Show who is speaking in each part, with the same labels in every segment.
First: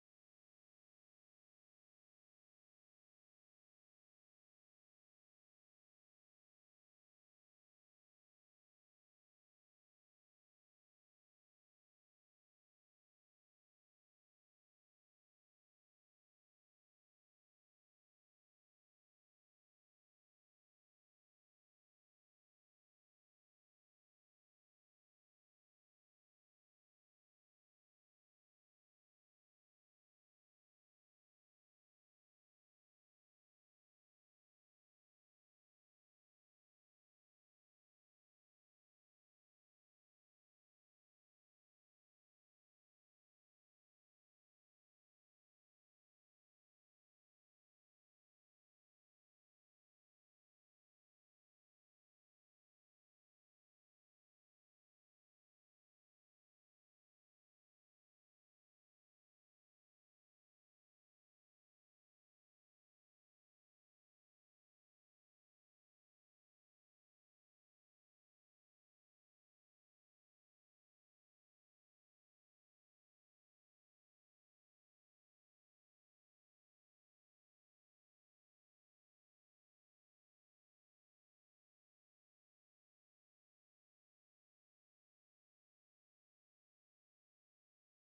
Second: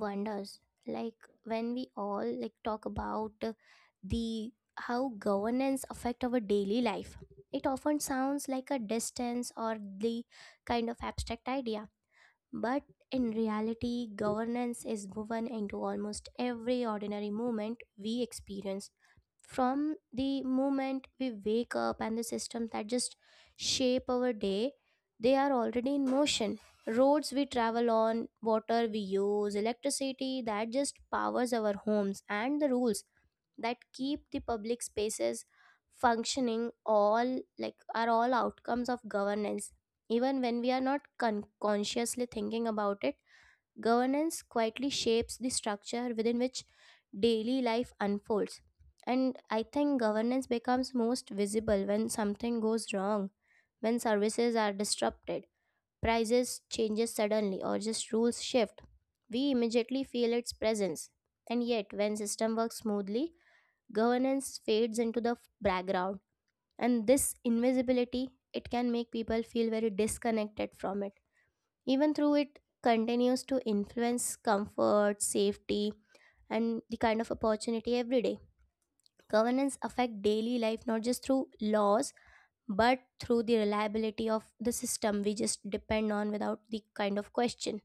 Speaker 1: wonders like when we all like talk about the how governance affect our daily life. It often sounds like a distance or the kind of abstract idea, but in reality, governance is woven into almost every ordinary moment we experience from the moment we wake up, and the systems that just shape our day, they are already in motion. Roads we travel on, water we use, electricity that just powers our homes, and the rules that keep the public spaces functioning all like are all outcomes of governance, even when we are not consciously thinking about it. Governance quietly shapes the structure within which daily life unfolds. And I think governance becomes most visible when something goes wrong, when services are disrupted, prices changes suddenly, or just rules shift. We immediately feel its presence. And yet when system works smoothly, governance fades into the background. And this invisibility, it can make people feel very disconnected from it. Even through it continues to influence comfort, safety, and the kind of opportunity every day. Governance affect daily life not just through laws but through the reliability of the system we just depend on without the kind of question.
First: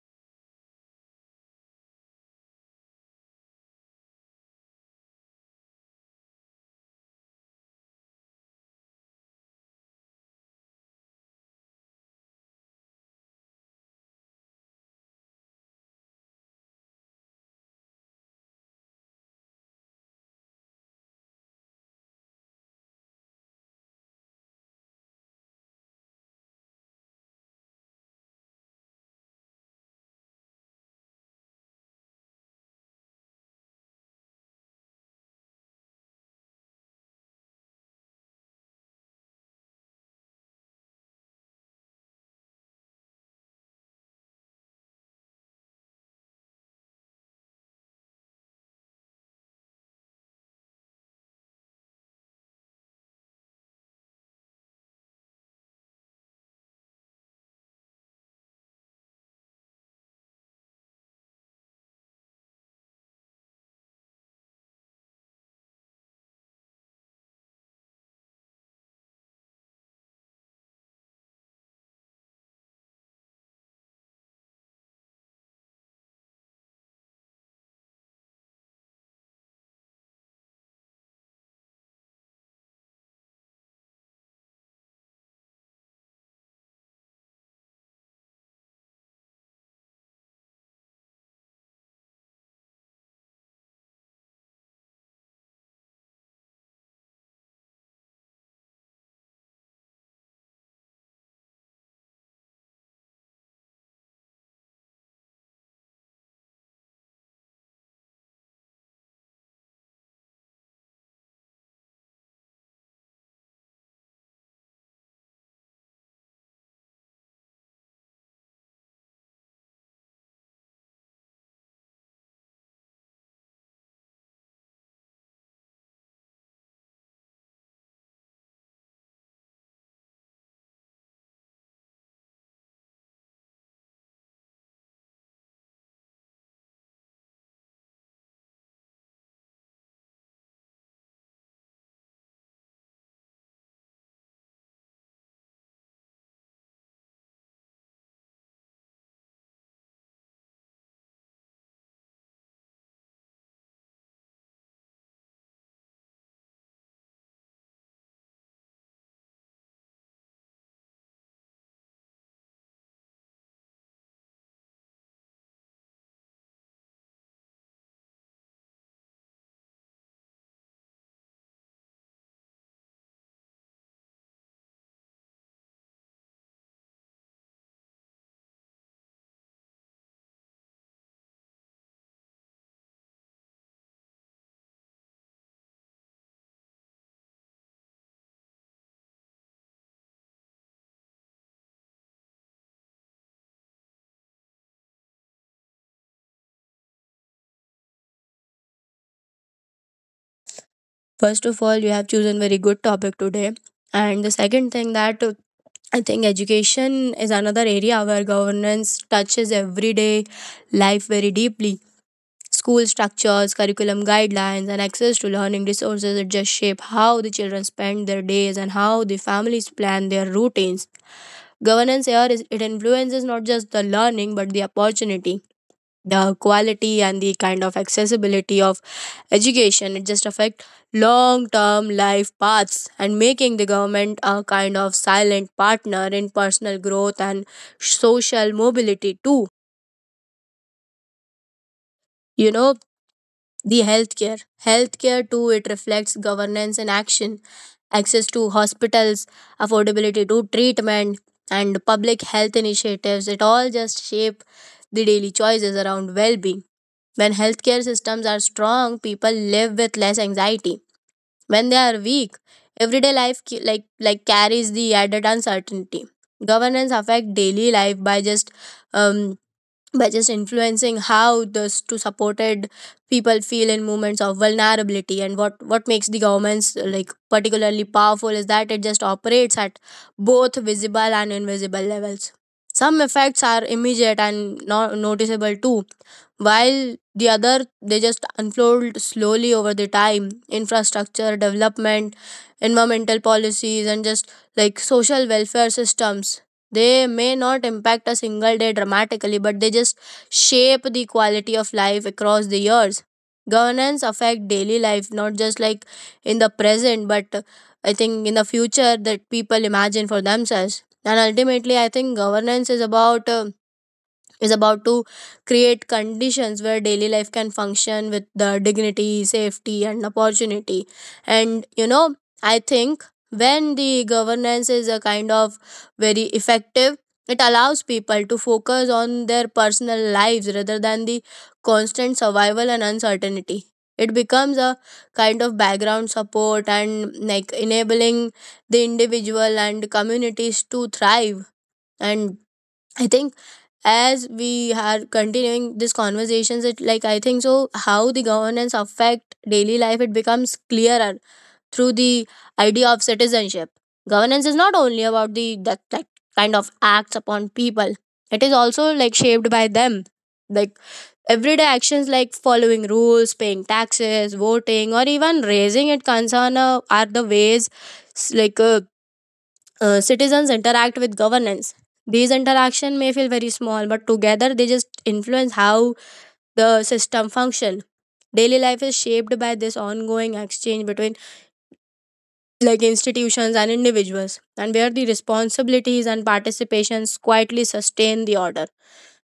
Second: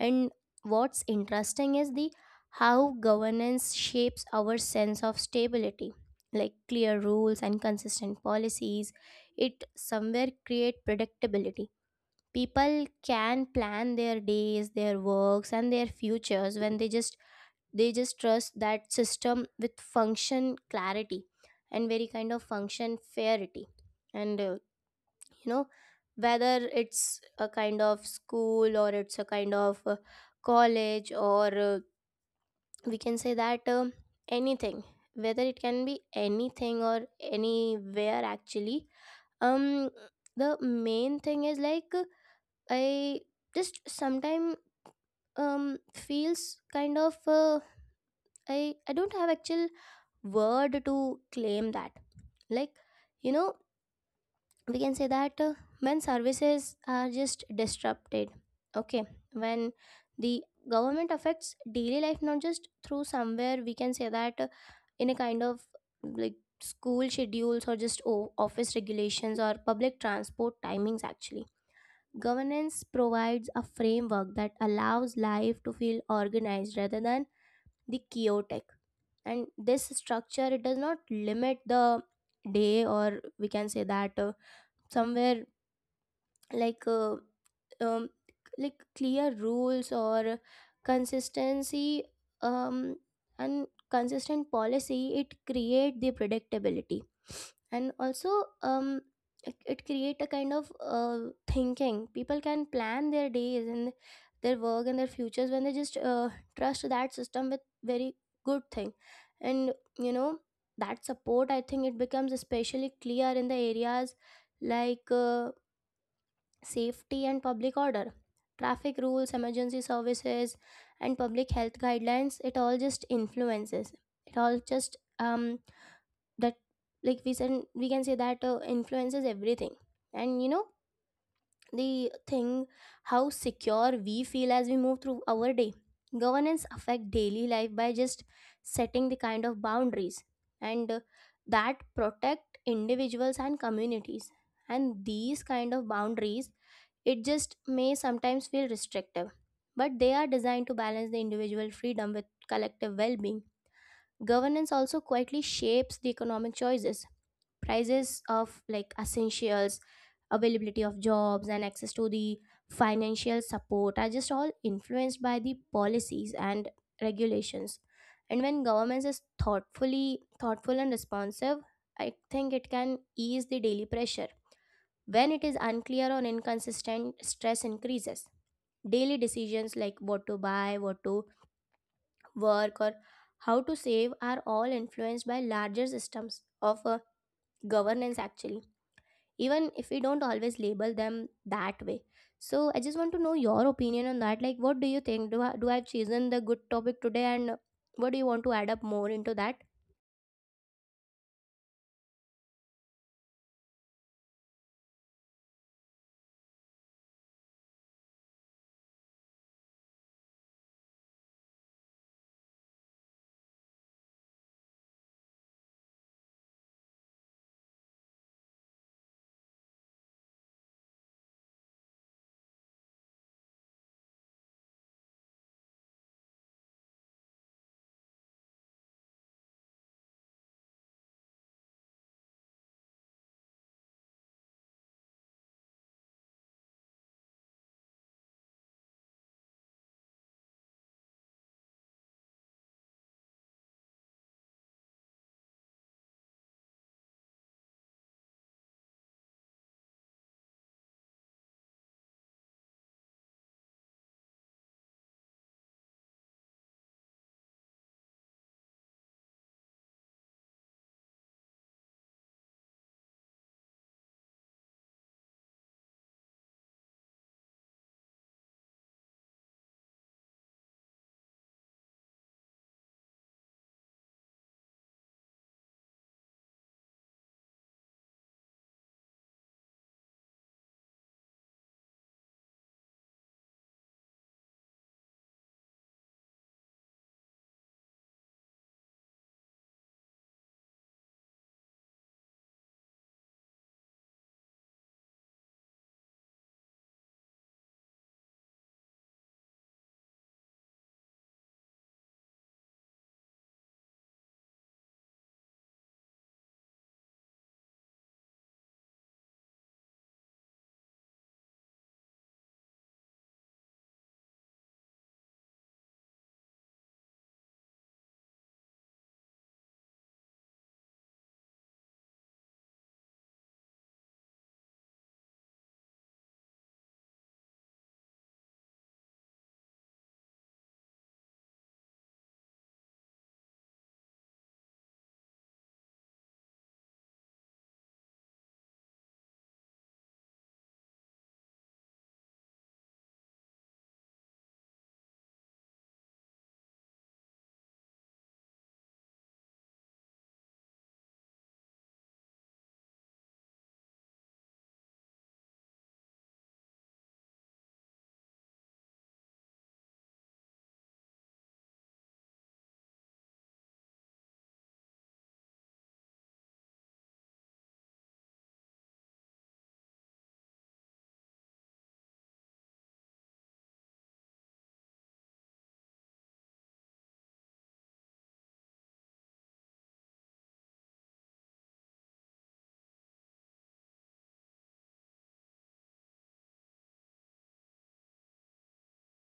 Speaker 1: And what's interesting is the how governance shapes our sense of stability, like clear rules and consistent policies, it somewhere create predictability. People can plan their days, their works, and their futures when they just trust that system with function clarity and very kind of function fairity. And you know, whether it's a kind of school or it's a kind of college, or we can say that anything, whether it can be anything or anywhere actually. um the main thing is like I just sometime feels kind of I don't have actual word to claim that. Like you know, we can say that when services are just disrupted. Okay, when the government affects daily life not just through somewhere, we can say that in a kind of like school schedules, or just office regulations, or public transport timings actually. Governance provides a framework that allows life to feel organized rather than the chaotic. And this structure, it does not limit the day, or we can say that somewhere like uh, um, like clear rules or consistency, um, and consistent policy. It create the predictability. And also, um it create a kind of thinking. People can plan their days and their work and their futures when they just trust that system with very good thing. And you know, that support, I think it becomes especially clear in the areas like safety and public order. Traffic rules, emergency services, and public health guidelines, it all just influences, it all just um that like we said, we can say that influences everything. And you know, the thing, how secure we feel as we move through our day. Governance affect daily life by just setting the kind of boundaries and that protect individuals and communities, and these kind of boundaries, it just may sometimes feel restrictive, but they are designed to balance the individual freedom with collective well-being. Governance also quietly shapes the economic choices. Prices of like essentials, availability of jobs, and access to the financial support are just all influenced by the policies and regulations. And when governments is thoughtfully thoughtful and responsive, I think it can ease the daily pressure. When it is unclear or inconsistent, stress increases. Daily decisions like what to buy, what to work, or how to save are all influenced by larger systems of governance actually, even if we don't always label them that way. So I just want to know your opinion on that, like what do you think? Do do I have chosen the good topic today, and what do you want to add up more into that?
Speaker 2: First of all, you have chosen very good topic today. And the second thing that I think education is another area where governance touches everyday life very deeply. School structures, curriculum guidelines, and access to learning resources it just shape how the children spend their days and how the families plan their routines. Governance here is it influences not just the learning but the opportunity, the quality, and the kind of accessibility of education it just affect long term life paths, and making the government a kind of silent partner in personal growth and social mobility too you know the healthcare too it reflects governance in action. Access to hospitals, affordability to treatment, and public health initiatives it all just shape the daily choices around well-being. When healthcare systems are strong, people live with less anxiety. When they are weak, everyday life like carries the added uncertainty. Governance affect daily life um, by just influencing how those two supported people feel in moments of vulnerability. And what makes the governments like particularly powerful is that it just operates at both visible and invisible levels. Some effects are immediate and noticeable too, while the other they just unfold slowly over the time. Infrastructure development, environmental policies, and just like social welfare systems, they may not impact a single day dramatically, but they just shape the quality of life across the years. Governance affect daily life, not just like in the present, but I think in the future that people imagine for themselves. And ultimately, I think governance is about is about to create conditions where daily life can function with the dignity, safety, and opportunity. And you know, I think when the governance is a kind of very effective, it allows people to focus on their personal lives rather than the constant survival and uncertainty. It becomes a kind of background support and like enabling the individual and communities to thrive. And I think as we are continuing these conversations, it like I think so how the governance affect daily life it becomes clearer through the idea of citizenship. Governance is not only about that kind of acts upon people, it is also like shaped by them. Like everyday actions like following rules, paying taxes, voting, or even raising it concern are the ways s- like uh, citizens interact with governance. These interaction may feel very small, but together they just influence how the system function. Daily life is shaped by this ongoing exchange between like institutions and individuals, and where the responsibilities and participations quietly sustain the order.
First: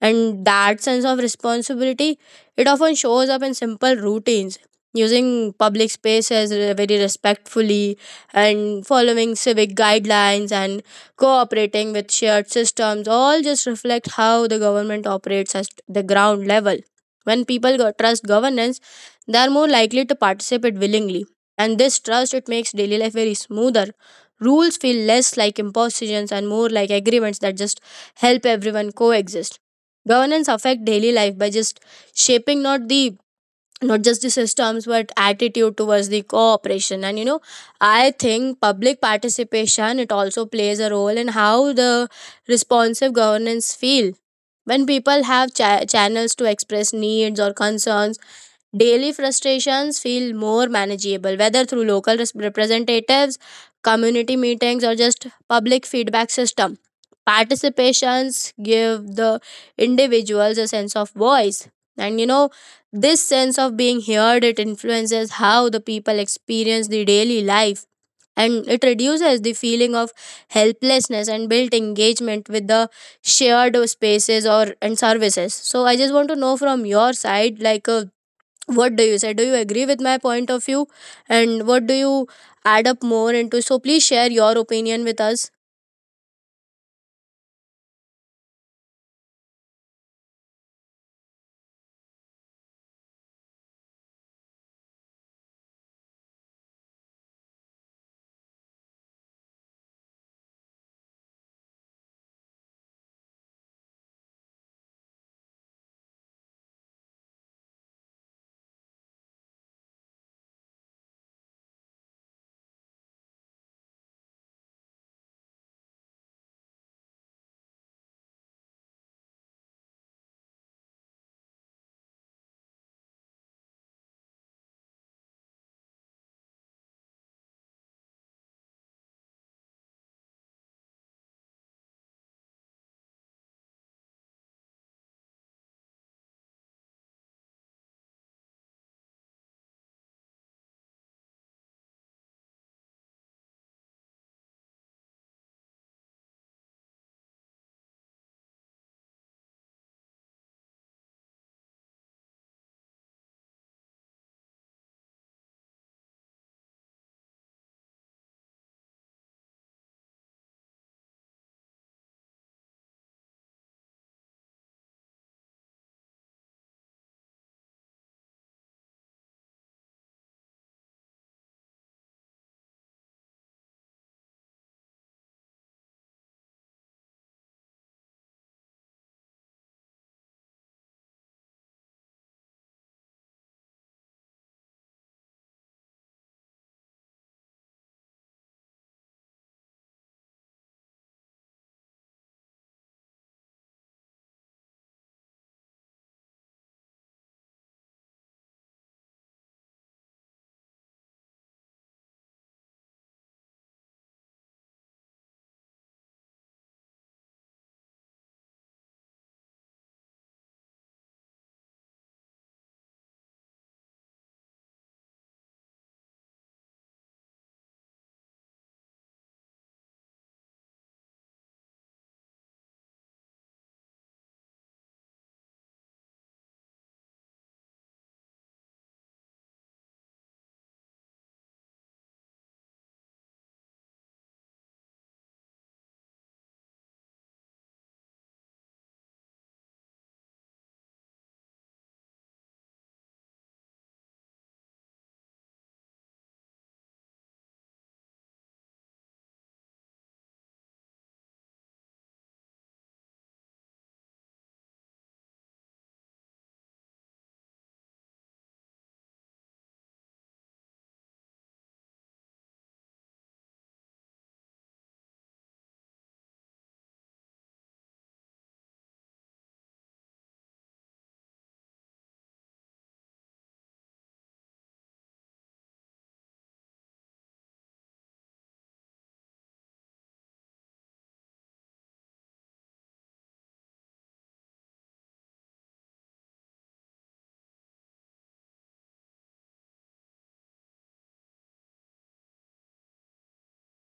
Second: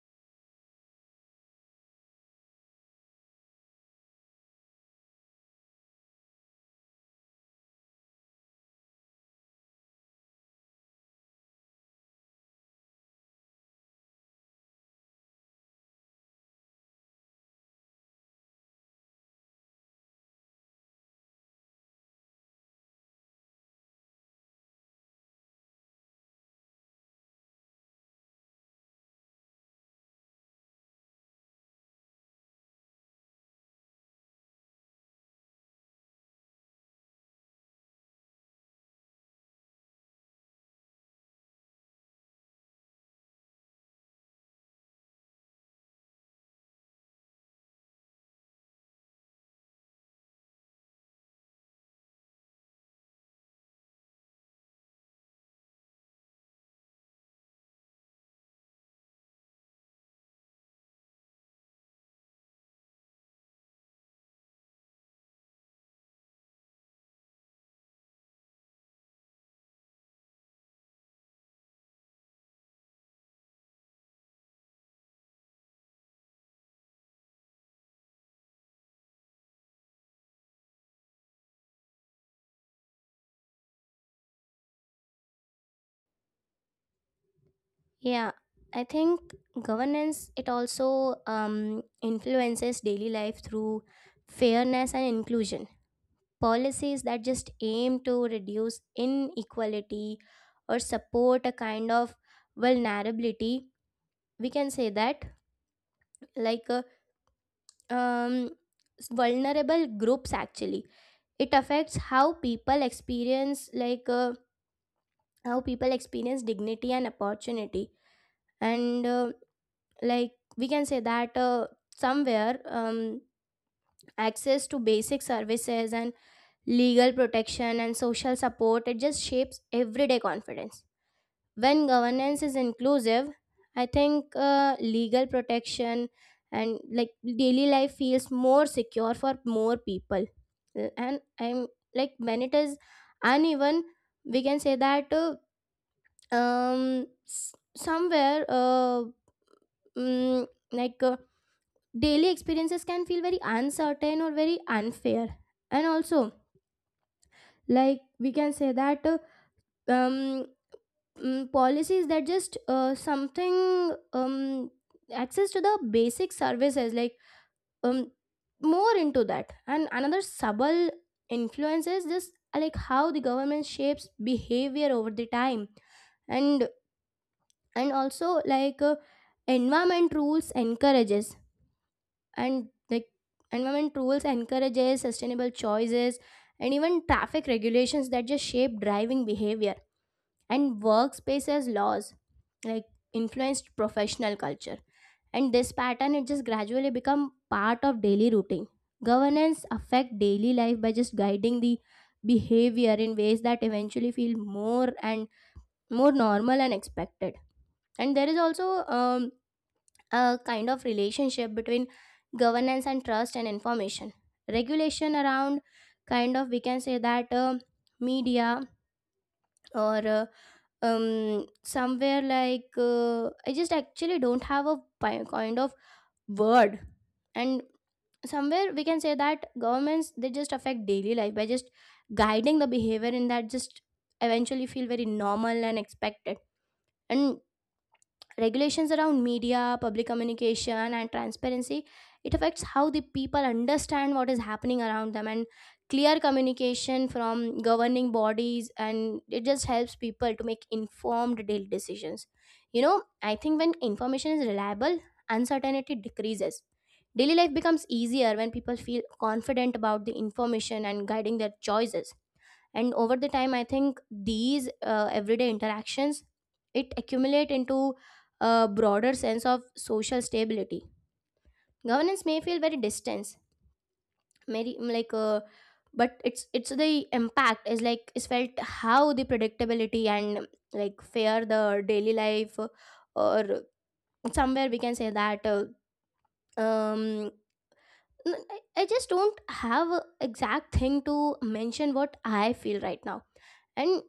Speaker 2: And that sense of responsibility it often shows up in simple routines. Using public spaces very respectfully and following civic guidelines and cooperating with shared systems all just reflect how the government operates at the ground level. When people trust governance, they are more likely to participate willingly, and this trust it makes daily life very smoother. Rules feel less like impositions and more like agreements that just help everyone coexist. Governance affect daily life by just shaping not just the systems but attitude towards the cooperation. And you know, I think public participation it also plays a role in how the responsive governance feel. When people have channels to express needs or concerns, daily frustrations feel more manageable, whether through local representatives, community meetings, or just public feedback system. Participations give the individuals a sense of voice. And you know, this sense of being heard it influences how the people experience the daily life, and it reduces the feeling of helplessness and built engagement with the shared spaces or and services. So I just want to know from your side like what do you say, do you agree with my point of view and what do you add up more into, so please share your opinion with us.
Speaker 1: Yeah, I think governance, it also influences daily life through fairness and inclusion. Policies that just aim to reduce inequality or support a kind of vulnerability, we can say that like um, vulnerable groups actually, it affects how people experience like how people experience dignity and opportunity. And like we can say that somewhere access to basic services and legal protection and social support, it just shapes everyday confidence. When governance is inclusive, I think legal protection and like daily life feels more secure for more people. And I'm like when it is uneven, we can say that um s- somewhere mm, like daily experiences can feel very uncertain or very unfair. And also like we can say that um policies that just something access to the basic services like um, more into that. And another subtle influence is just like how the government shapes behavior over the time. and and also like environment rules encourages and like environment rules encourages sustainable choices, and even traffic regulations that just shape driving behavior, and workspaces laws like influenced professional culture. And this pattern, it just gradually become part of daily routine. Governance affect daily life by just guiding the behavior in ways that eventually feel more and more normal and expected. And there is also um, a kind of relationship between governance and trust and information regulation around kind of, we can say that media, or um somewhere like I just actually don't have a kind of word. And somewhere we can say that governments, they just affect daily life by just guiding the behavior in that just eventually feel very normal and expected. And regulations around media, public communication, and transparency, it affects how the people understand what is happening around them. And clear communication from governing bodies, and it just helps people to make informed daily decisions. You know, I think when information is reliable, uncertainty decreases. Daily life becomes easier when people feel confident about the information and guiding their choices. And over the time, I think these everyday interactions, it accumulate into a broader sense of social stability. Governance may feel very distant, maybe like but it's the impact is like is felt how the predictability and like fair the daily life or somewhere we can say that um I just don't have a exact thing to mention what I feel right now. And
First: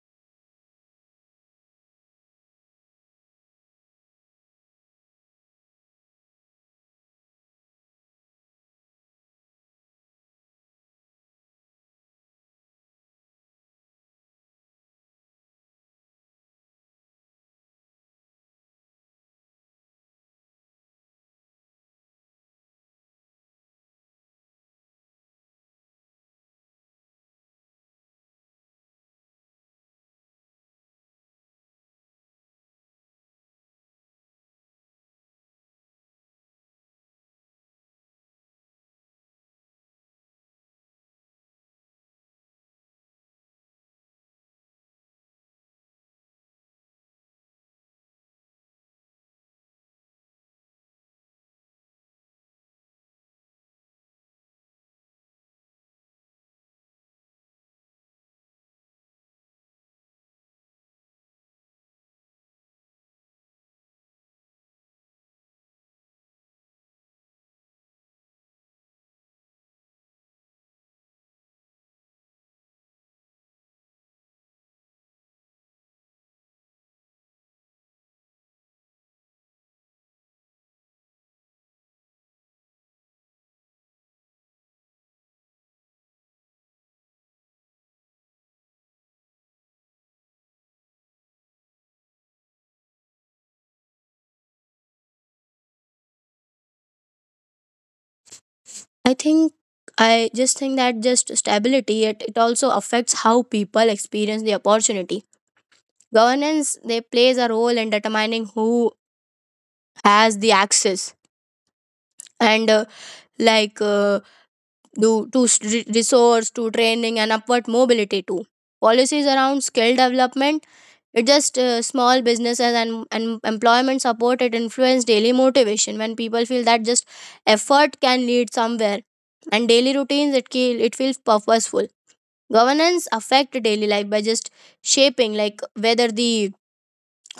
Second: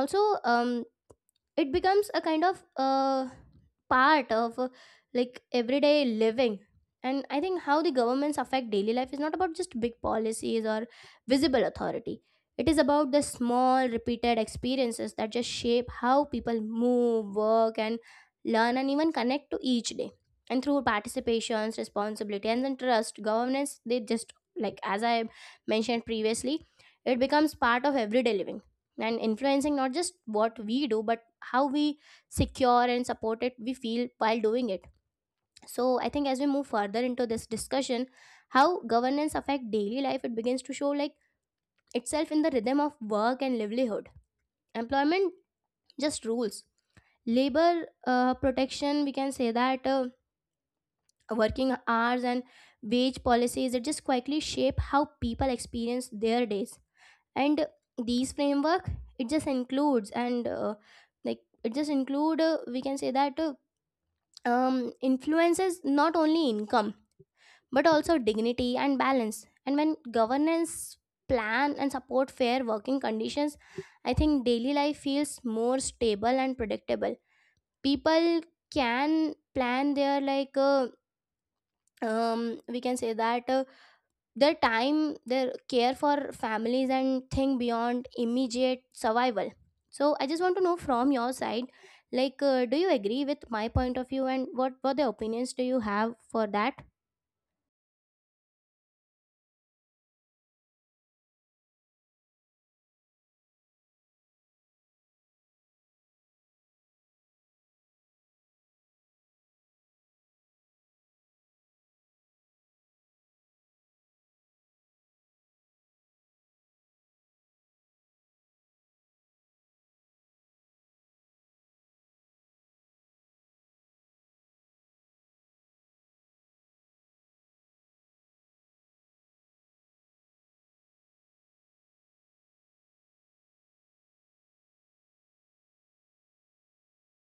Speaker 1: also, um it becomes a kind of part of like everyday living. And I think how the governments affect daily life is not about just big policies or visible authority. It is about the small repeated experiences that just shape how people move, work, and learn, and even connect to each day. And through participations, responsibility, and then trust, governance, they just like as I mentioned previously, it becomes part of everyday living, and influencing not just what we do but how we secure and supported we feel while doing it. So I think as we move further into this discussion, how governance affect daily life, it begins to show like itself in the rhythm of work and livelihood. Employment, just rules, labor protection, we can say that working hours and wage policies, it just quietly shape how people experience their days. And these framework, it just includes and like it just include we can say that influences not only income but also dignity and balance. And when governance plan and support fair working conditions, I think daily life feels more stable and predictable. People can plan their like we can say that. Their time, their care for families, and think beyond immediate survival. So I just want to know from your side like do you agree with my point of view, and what the opinions do you have for that?
Speaker 2: I think I just think that just stability it also affects how people experience the opportunity. Governance they plays a role in determining who has the access and like uh, do to resource to training and upward mobility too. Policies around skill development, it just small businesses and employment support it influence daily motivation. When people feel that just effort can lead somewhere, and daily routines it it feels purposeful. Governance affect daily life by just shaping like whether the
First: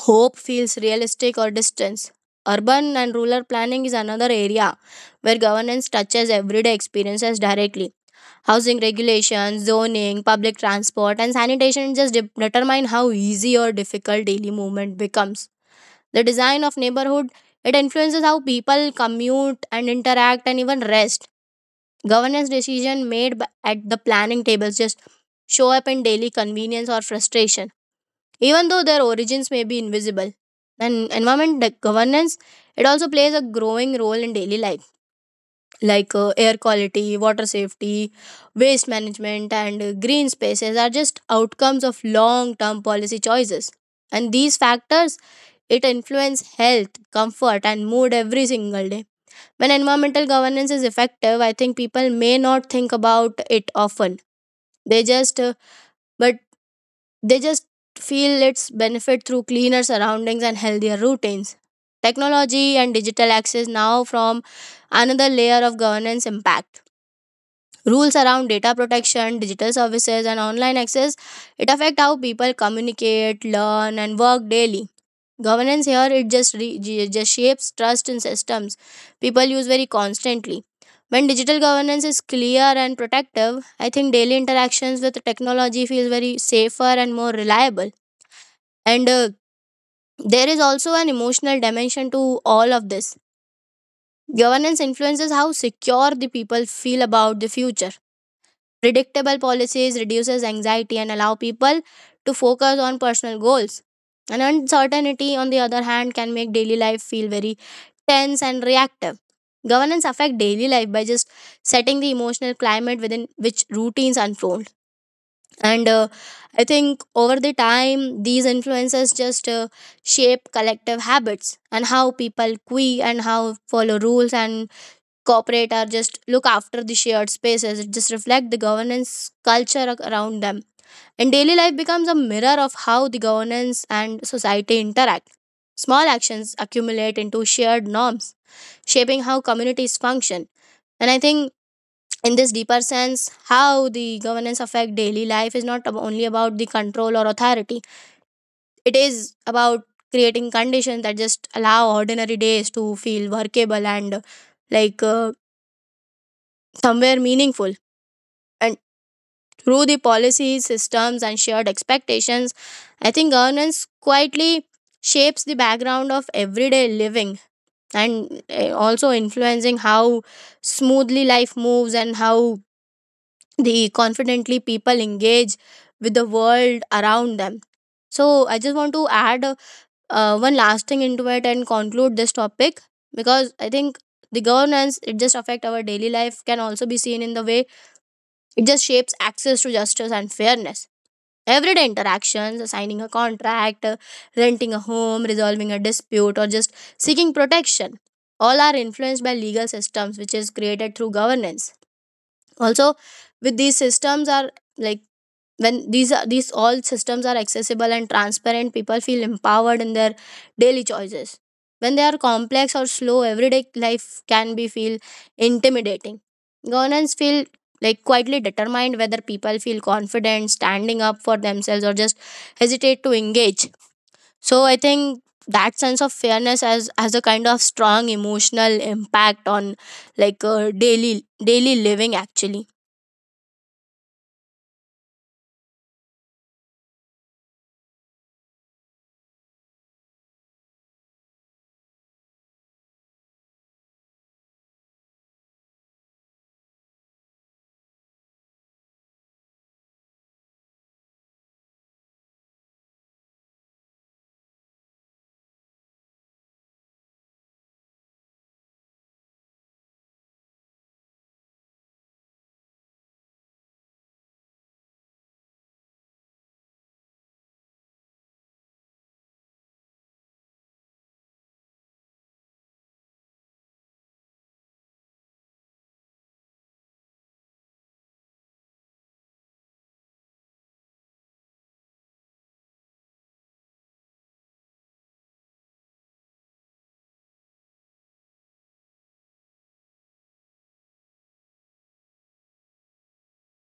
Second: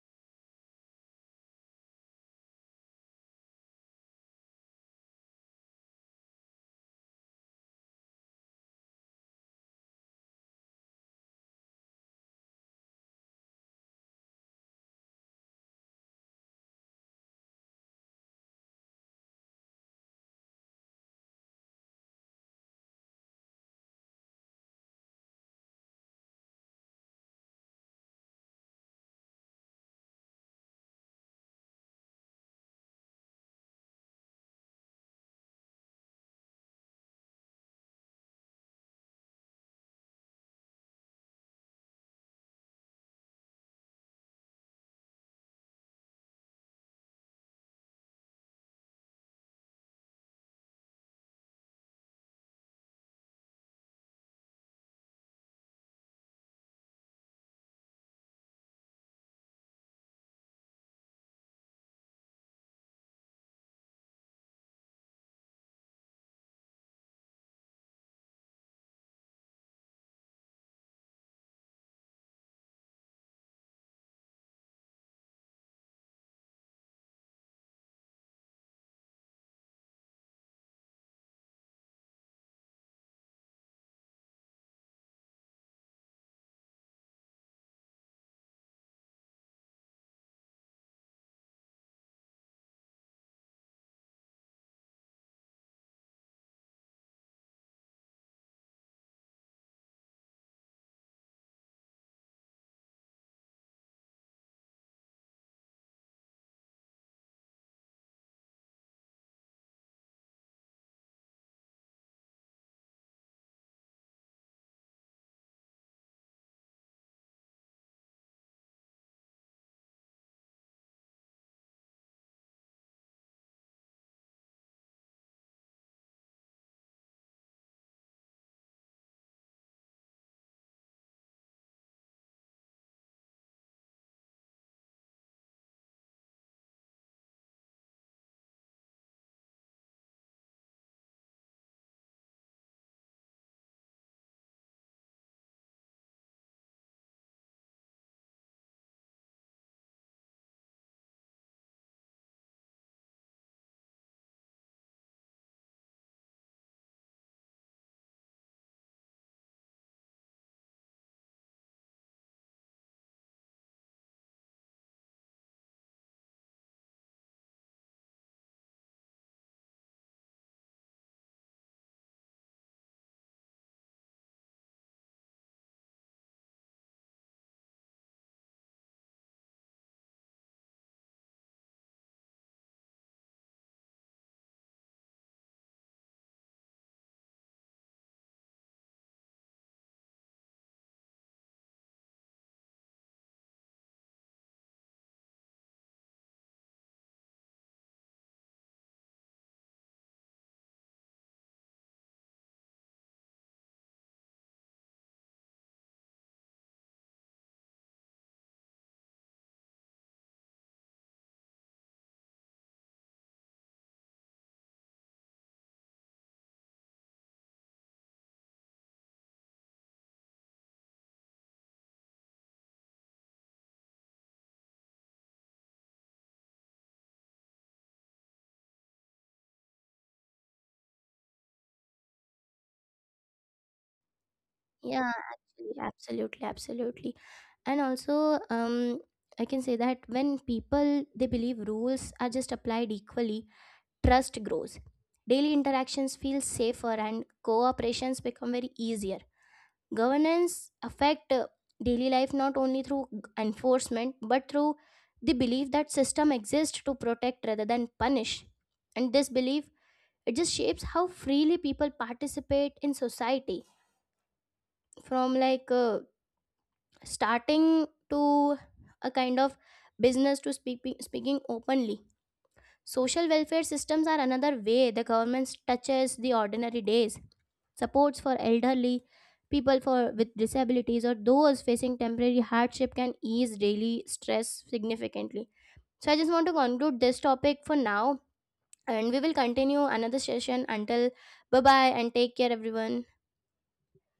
Speaker 2: hope feels realistic or distance. Urban and rural planning is another area where governance touches everyday experiences directly. Housing regulations, zoning, public transport, and sanitation just determine how easy or difficult daily movement becomes. The design of neighborhood it influences how people commute and interact and even rest. Governance decision made at the planning tables just show up in daily convenience or frustration, even though their origins may be invisible. And environment governance it also plays a growing role in daily life, like air quality, water safety, waste management, and green spaces are just outcomes of long term policy choices. And these factors it influence health, comfort, and mood every single day. When environmental governance is effective, I think people may not think about it often. They just but they just feel its benefit through cleaner surroundings and healthier routines. Technology and digital access now from another layer of governance impact rules around data protection, digital services, and online access. It affect how people communicate, learn, and work daily. Governance here it just just shapes trust in systems people use very constantly. When digital governance is clear and protective, I think daily interactions with technology feels very safer and more reliable. And there is also an emotional dimension to all of this. Governance influences how secure the people feel about the future. Predictable policies reduces anxiety and allow people to focus on personal goals. And uncertainty, on the other hand, can make daily life feel very tense and reactive. Governance affect daily life by just setting the emotional climate within which routines unfold. And I think over the time, these influences just shape collective habits. And how people queue and how follow rules and corporate are just look after the shared spaces it just reflect the governance culture around them, and daily life becomes a mirror of how the governance and society interact. Small actions accumulate into shared norms, shaping how communities function. And I think in this deeper sense, how the governance affect daily life is not only about the control or authority, it is about creating conditions that just allow ordinary days to feel workable and like uh, somewhere meaningful through the policies, systems, and shared expectations. I think governance quietly shapes the background of everyday living, and also influencing how smoothly life moves and how the confidently people engage with the world around them. So I just want to add one last thing into it and conclude this topic, because I think the governance it just affect our daily life can also be seen in the way it just shapes access to justice and fairness. Everyday interactions, signing a contract, renting a home, resolving a dispute, or just seeking protection, all are influenced by legal systems which is created through governance. Also, with these systems are like when these all systems are accessible and transparent, people feel empowered in their daily choices. When they are complex or slow, everyday life can be feel intimidating. Governance feel like quietly determined whether people feel confident standing up for themselves or just hesitate to engage. So I think that sense of fairness has a kind of strong emotional impact on like daily living actually.
Speaker 1: Yeah, actually, absolutely. And also, I can say that when people, they believe rules are just applied equally, trust grows. Daily interactions feel safer, and cooperations become very easier. Governance affect daily life not only through enforcement but through the belief that system exists to protect rather than punish. And this belief, it just shapes how freely people participate in society, from like starting to a kind of business to speaking openly. Social welfare systems are another way the government touches the ordinary days. Supports for elderly, people for with disabilities, or those facing temporary hardship can ease daily stress significantly. So I just want to conclude this topic for now, and we will continue another session until. Bye bye, and take care everyone.